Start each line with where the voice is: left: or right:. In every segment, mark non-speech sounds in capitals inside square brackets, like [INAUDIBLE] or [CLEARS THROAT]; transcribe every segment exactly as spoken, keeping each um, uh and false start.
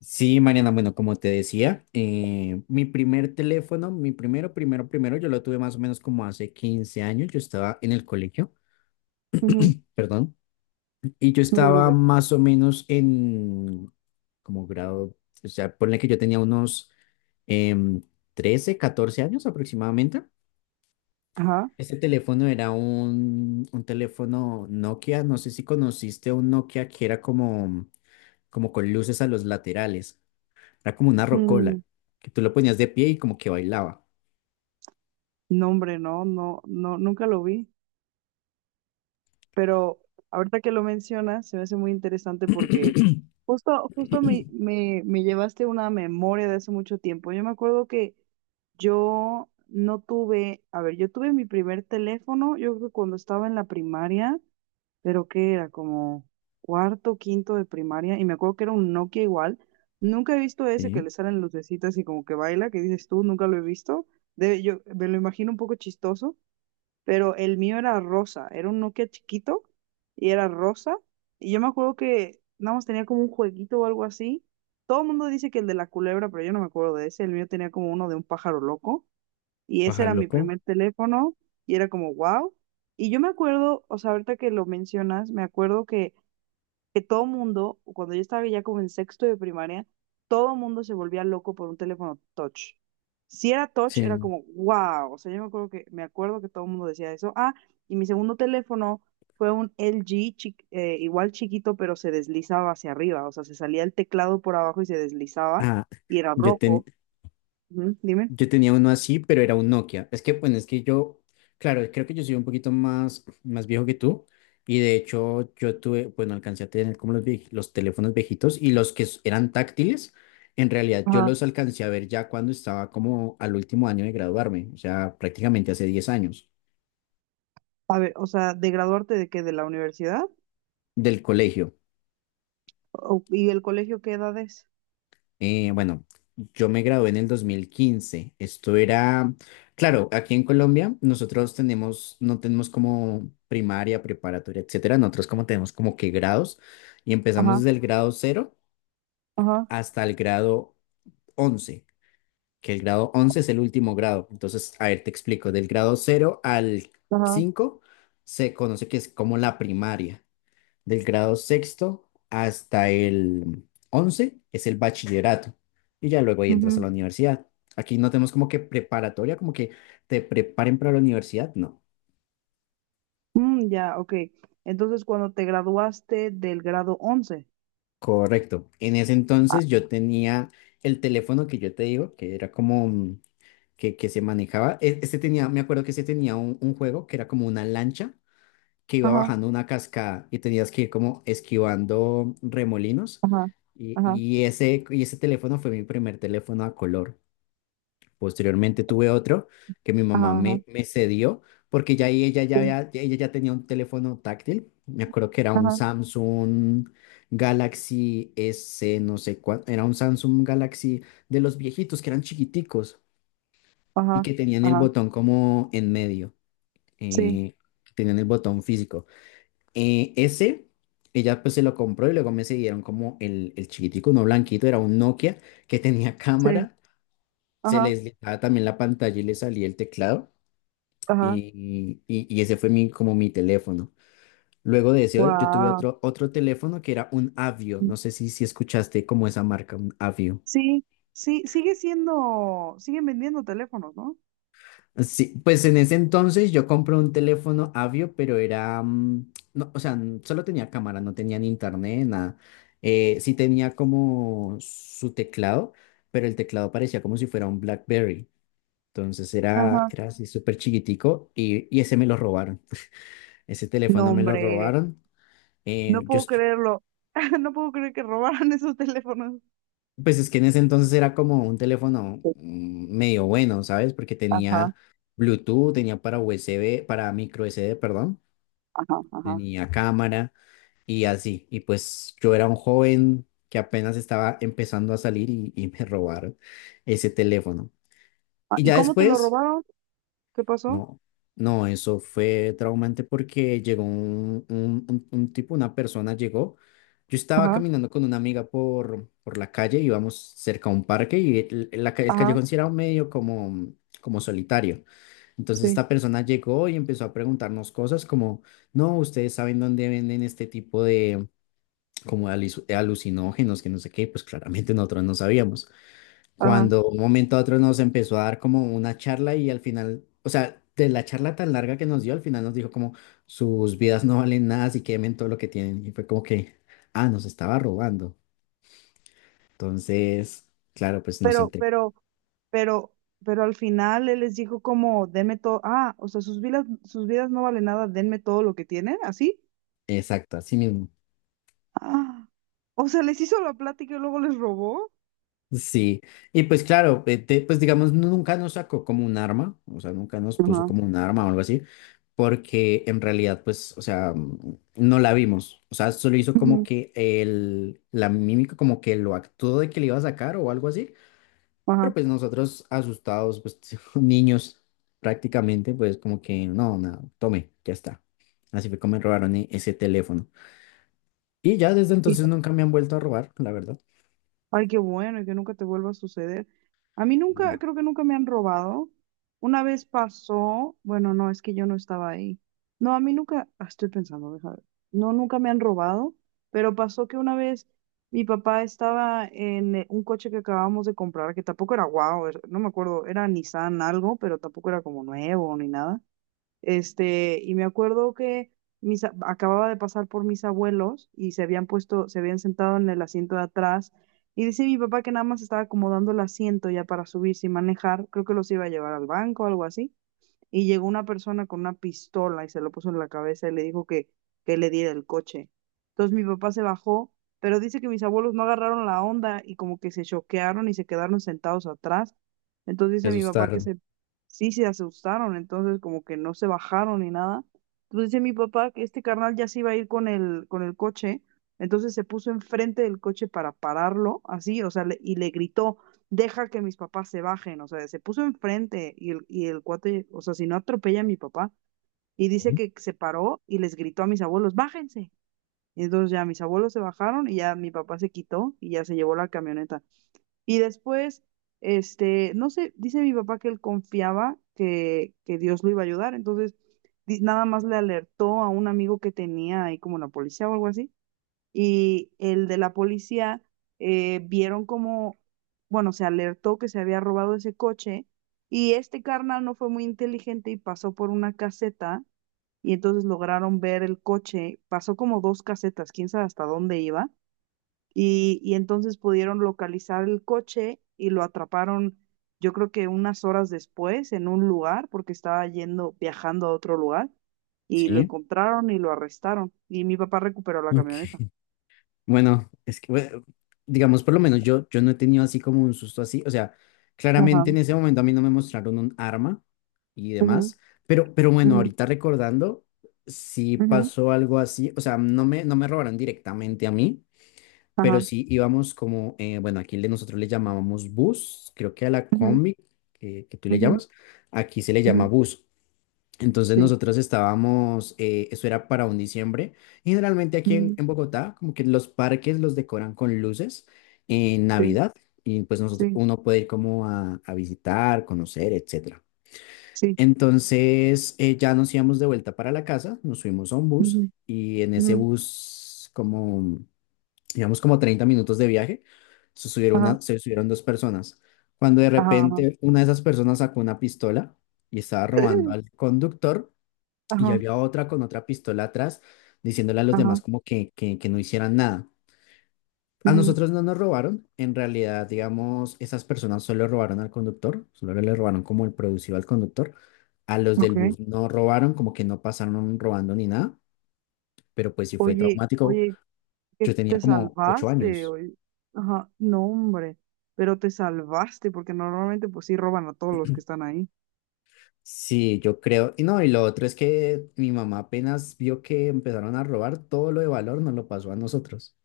left: Sí, Mariana, bueno, como te decía, eh, mi primer teléfono, mi primero, primero, primero, yo lo tuve más o menos como hace quince años. Yo estaba en el colegio,
right: Ujú.
left: perdón, y yo
right: No te
left: estaba
right: preocupes.
left: más o menos en como grado. O sea, ponle que yo tenía unos em, trece, catorce años aproximadamente.
right: Ajá.
left: Este teléfono era un, un teléfono Nokia. No sé si conociste un Nokia que era como, como con luces a los laterales. Era como una rocola,
right: Mm,
left: que tú lo ponías de pie y como que bailaba.
right: no, hombre, no, no, no, nunca lo vi. Pero ahorita que lo mencionas, se me hace muy interesante porque
left: [CLEARS THROAT]
right: justo, justo me, me, me llevaste una memoria de hace mucho tiempo. Yo me acuerdo que yo no tuve, a ver, yo tuve mi primer teléfono, yo creo que cuando estaba en la primaria, pero que era como cuarto, quinto de primaria, y me acuerdo que era un Nokia igual. Nunca he visto ese que
left: Sí,
right: le salen lucecitas y como que baila, que dices tú, nunca lo he visto. De Yo me lo imagino un poco chistoso, pero el mío era rosa, era un Nokia chiquito y era rosa. Y yo me acuerdo que nada más tenía como un jueguito o algo así. Todo el mundo dice que el de la culebra, pero yo no me acuerdo de ese. El mío tenía como uno de un pájaro loco. Y ese
left: pájaro
right: era mi
left: loco.
right: primer teléfono y era como, wow. Y yo me acuerdo, o sea, ahorita que lo mencionas, me acuerdo que, que todo mundo, cuando yo estaba ya como en sexto de primaria, todo mundo se volvía loco por un teléfono touch. Si era touch, era
left: Sí.
right: como, wow. O sea, yo me acuerdo que, me acuerdo que todo el mundo decía eso. Ah, y mi segundo teléfono fue un L G, chi- eh, igual chiquito, pero se deslizaba hacia arriba. O sea, se salía el teclado por abajo y se deslizaba
left: Ah,
right: y era
left: yo, ten-
right: rojo. Ujú, dime.
left: yo tenía uno así, pero era un Nokia. Es que, bueno, es que yo, claro, creo que yo soy un poquito más, más viejo que tú. Y de hecho, yo tuve, bueno, alcancé a tener como los, vie- los teléfonos viejitos y los que s- eran táctiles. En realidad yo los alcancé a ver ya cuando estaba como al último año de graduarme, o sea, prácticamente hace diez años
right: A ver, o sea, ¿de graduarte de qué? ¿De la universidad?
left: del colegio.
right: O- ¿y el colegio qué edad es?
left: Eh, bueno, yo me gradué en el dos mil quince. Esto era, claro, aquí en Colombia nosotros tenemos, no tenemos como primaria, preparatoria, etcétera. Nosotros como tenemos como que grados y empezamos
right: Ajá,
left: desde el grado cero
right: ajá,
left: hasta el grado once, que el grado once es el último grado. Entonces, a ver, te explico, del grado cero al
right: ajá.
left: cinco se conoce que es como la primaria. Del grado sexto hasta el once es el bachillerato y ya luego ahí entras a la
right: Ujú.
left: universidad. Aquí no tenemos como que preparatoria, como que te preparen para la universidad, no.
right: Mm, ya, ok. Entonces, cuando te graduaste del grado once.
left: Correcto. En ese
right: Ah.
left: entonces yo tenía el teléfono que yo te digo, que era como mm, que, que se manejaba. E- Este tenía, me acuerdo que este tenía un, un juego que era como una lancha que iba
right: Ajá,
left: bajando una cascada y tenías que ir como esquivando remolinos.
right: ajá,
left: Y,
right: ajá,
left: y ese, y ese teléfono fue mi primer teléfono a color. Posteriormente tuve otro que mi mamá
right: ajá, ajá,
left: me, me cedió, porque ya ahí ella ya,
right: sí,
left: había- ya- ella ya tenía un teléfono táctil. Me acuerdo que era un
right: ajá,
left: Samsung Galaxy S, no sé cuánto. Era un Samsung Galaxy de los viejitos que eran chiquiticos y
right: ajá,
left: que tenían el
right: ajá,
left: botón como en medio.
right: sí,
left: eh, tenían el botón físico. Eh, ese, ella pues se lo compró y luego me cedieron como el, el chiquitico, no blanquito, era un Nokia que tenía [LAUGHS]
right: sí,
left: cámara. Se
right: ajá,
left: les daba también la pantalla y le salía el teclado.
right: ajá,
left: Y y- y ese fue mi, como mi teléfono. Luego de ese, yo tuve
right: wow.
left: otro, otro teléfono que era un Avio. No sé si, si escuchaste como esa marca, un Avio.
right: Sí, sí, sigue siendo, siguen vendiendo teléfonos, ¿no?
left: Sí, pues en ese entonces yo compré un teléfono Avio, pero era, mm, no, o sea, n- solo tenía cámara, no tenía ni internet, nada. Eh, sí tenía como su teclado, pero el teclado parecía como si fuera un BlackBerry. Entonces era,
right: Ajá.
left: era así súper chiquitico, y, y ese me lo robaron. Ese
right: No,
left: teléfono me lo
right: hombre,
left: robaron. Eh,
right: no
left: yo,
right: puedo
left: est-
right: creerlo. [LAUGHS] No puedo creer que robaran [LAUGHS] esos teléfonos.
left: Pues es que en ese entonces era como un teléfono mm, medio bueno, ¿sabes? Porque
right: Ajá,
left: tenía Bluetooth, tenía para U S B, para micro S D, perdón,
right: ajá, ajá.
left: tenía cámara y así. Y pues yo era un joven que apenas estaba empezando a salir, y, y me [LAUGHS] robaron ese teléfono.
right: Ah,
left: Y
right: ¿y
left: ya
right: cómo te lo
left: después
right: robaron? ¿Qué pasó?
left: no, no, eso fue traumante, porque llegó un, un, un- un tipo, una persona llegó. Yo estaba
right: Ajá,
left: caminando con una amiga por, por la calle, íbamos cerca a un parque y el, el- la ca- el
right: ajá,
left: callejón sí era medio como, como solitario. Entonces
right: sí,
left: esta persona llegó y empezó a preguntarnos cosas como, no, ustedes saben dónde venden este tipo de como de alis- de alucinógenos, que no sé qué, pues claramente nosotros no sabíamos,
right: ajá.
left: cuando un momento a otro nos empezó a dar como una charla, y al final, o sea, de la charla tan larga que nos dio, al final nos dijo como sus vidas no valen nada, así que quemen todo lo que tienen. Y fue como que, ah, nos estaba robando. Entonces, claro, pues nos
right: Pero,
left: enteramos.
right: pero, pero, pero al final él les dijo como, denme todo, ah, o sea, sus vidas, sus vidas no valen nada, denme todo lo que tienen, ¿así?
left: Exacto, así mismo.
right: Ah, o sea, les hizo la plática y luego les robó.
left: Sí, y pues claro, eh, te- pues digamos, no, nunca nos sacó como un arma, o sea, nunca nos puso
right: Ajá,
left: como un arma o algo así, porque en realidad, pues, o sea, mm, no la vimos, o sea, solo hizo como
right: ujú,
left: que el, la mímica, como que lo actuó de que le iba a sacar o algo así, pero
right: ajá.
left: pues nosotros asustados, pues [LAUGHS] niños prácticamente, pues como que no, nada, tome, ya está. Así fue como me robaron e- ese teléfono. Y ya desde entonces nunca me han vuelto a robar, la verdad.
right: Ay, qué bueno, y que nunca te vuelva a suceder. A mí nunca,
left: No,
right: creo que nunca me han robado. Una vez pasó, bueno, no, es que yo no estaba ahí. No, a mí nunca, ah, estoy pensando, deja ver. No, nunca me han robado, pero pasó que una vez mi papá estaba en eh, un coche que acabábamos de comprar, que tampoco era guau, era- no me acuerdo, era Nissan algo, pero tampoco era como nuevo ni nada. Este, y me acuerdo que mis, a- acababa de pasar por mis abuelos y se habían puesto, se habían sentado en el asiento de atrás. Y dice mi papá que nada más estaba acomodando el asiento ya para subirse y manejar. Creo que los iba a llevar al banco o algo así. Y llegó una persona con una pistola y se lo puso en la cabeza y le dijo que, que, le diera el coche. Entonces mi papá se bajó, pero dice que mis abuelos no agarraron la onda y como que se choquearon y se quedaron sentados atrás. Entonces
left: se
right: dice mi papá que
left: asustaron.
right: se, sí se asustaron, entonces como que no se bajaron ni nada. Entonces dice mi papá que este carnal ya se iba a ir con el, con el coche, entonces se puso enfrente del coche para pararlo, así, o sea, le- y le gritó deja que mis papás se bajen, o sea, se puso enfrente y el, y el cuate, o sea, si no atropella a mi papá, y dice
left: Sí.
right: que se paró y les gritó a mis abuelos, bájense. Y entonces ya mis abuelos se bajaron y ya mi papá se quitó y ya se llevó la camioneta. Y después, este, no sé, dice mi papá que él confiaba que, que Dios lo iba a ayudar, entonces di- nada más le alertó a un amigo que tenía ahí como la policía o algo así, y el de la policía eh, vieron como, bueno, se alertó que se había robado ese coche y este carnal no fue muy inteligente y pasó por una caseta y entonces lograron ver el coche, pasó como dos casetas, quién sabe hasta dónde iba y, y entonces pudieron localizar el coche y lo atraparon. Yo creo que unas horas después en un lugar, porque estaba yendo, viajando a otro lugar, y lo
left: Sí.
right: encontraron y lo arrestaron. Y mi papá recuperó la camioneta.
left: Ok. Bueno, es que, bueno, digamos, por lo menos yo, yo no he tenido así como un susto así. O sea,
right: Ajá.
left: claramente en ese momento a mí no me mostraron un arma y
right: Ujú.
left: demás, pero, pero, bueno,
right: Ujú,
left: ahorita recordando, sí
right: ujú,
left: pasó algo así. O sea, no me, no me robaron directamente a mí, pero
right: ajá,
left: sí íbamos como, eh, bueno, aquí le, nosotros le llamábamos bus, creo que a la
right: ujú,
left: combi que, que tú le
right: ujú,
left: llamas, aquí se le llama
right: ujú,
left: bus. Entonces
right: sí,
left: nosotros estábamos, eh, eso era para un diciembre, y generalmente aquí en,
right: ujú,
left: en Bogotá, como que los parques los decoran con luces en
right: sí,
left: Navidad, y pues nosotros,
right: sí,
left: uno puede ir como a, a visitar, conocer, etcétera.
right: sí,
left: Entonces eh, ya nos íbamos de vuelta para la casa, nos subimos a un
right: ujú,
left: bus, y en ese
right: ujú,
left: bus, como, digamos, como treinta minutos de viaje, se subieron,
right: ajá,
left: una- se subieron dos personas. Cuando de
right: ajá, ajá,
left: repente una de esas personas sacó una pistola y estaba robando
right: ¡eh!
left: al conductor, y
right: Ajá,
left: había otra con otra pistola atrás, diciéndole a los
right: ajá,
left: demás como que, que, que no hicieran nada. A
right: ujú,
left: nosotros no nos robaron, en realidad, digamos, esas personas solo robaron al conductor, solo le robaron como el producido al conductor. A los del
right: okay.
left: bus no robaron, como que no pasaron robando ni nada, pero pues sí fue
right: Oye,
left: traumático.
right: oye, que
left: Yo tenía
right: te
left: como ocho
right: salvaste,
left: años.
right: oye. Ajá, no, hombre, pero te salvaste, porque normalmente pues sí roban a todos los que están ahí.
left: Sí, yo creo. Y no, y lo otro es que mi mamá, apenas vio que empezaron a robar, todo lo de valor nos lo pasó a nosotros,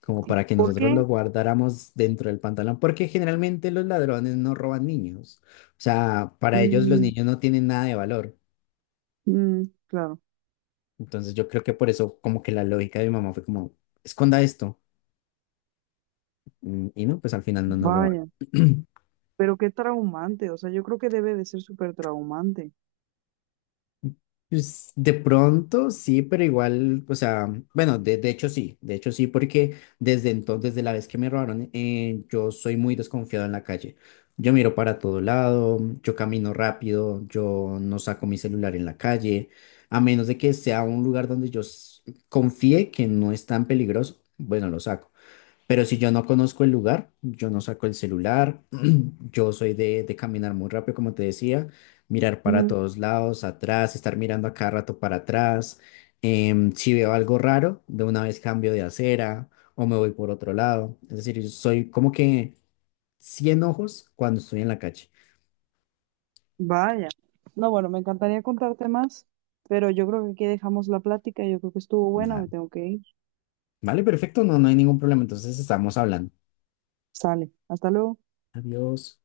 left: como para que
right: ¿Por
left: nosotros
right: qué?
left: lo guardáramos dentro del pantalón, porque generalmente los ladrones no roban niños. O sea, para ellos los
right: Mm,
left: niños no tienen nada de valor.
right: mm, claro.
left: Entonces yo creo que por eso como que la lógica de mi mamá fue como, esconda esto. Mm, Y no, pues al final no nos robaron.
right: Vaya, pero qué traumante, o sea, yo creo que debe de ser súper traumante.
left: Pues, de pronto sí, pero igual, o sea, bueno, de, de hecho sí, de hecho sí, porque desde entonces, desde la vez que me robaron, eh, yo soy muy desconfiado en la calle. Yo miro para todo lado, yo camino rápido, yo no saco mi celular en la calle, a menos de que sea un lugar donde yo s- confíe que no es tan peligroso, bueno, lo saco. Pero si yo no conozco el lugar, yo no saco el celular. [CLEARS THROAT] Yo soy de, de caminar muy rápido, como te decía, mirar para todos lados, atrás, estar mirando a cada rato para atrás. Em, si veo algo raro, de una vez cambio de acera o me voy por otro lado. Es decir, yo soy como que cien ojos cuando estoy en la calle.
right: Vaya. No, bueno, me encantaría contarte más, pero yo creo que aquí dejamos la plática. Yo creo que estuvo buena,
left: Ah,
right: me tengo que ir.
left: vale, perfecto, no, no hay ningún problema. Entonces estamos hablando.
right: Sale. Hasta luego.
left: Adiós.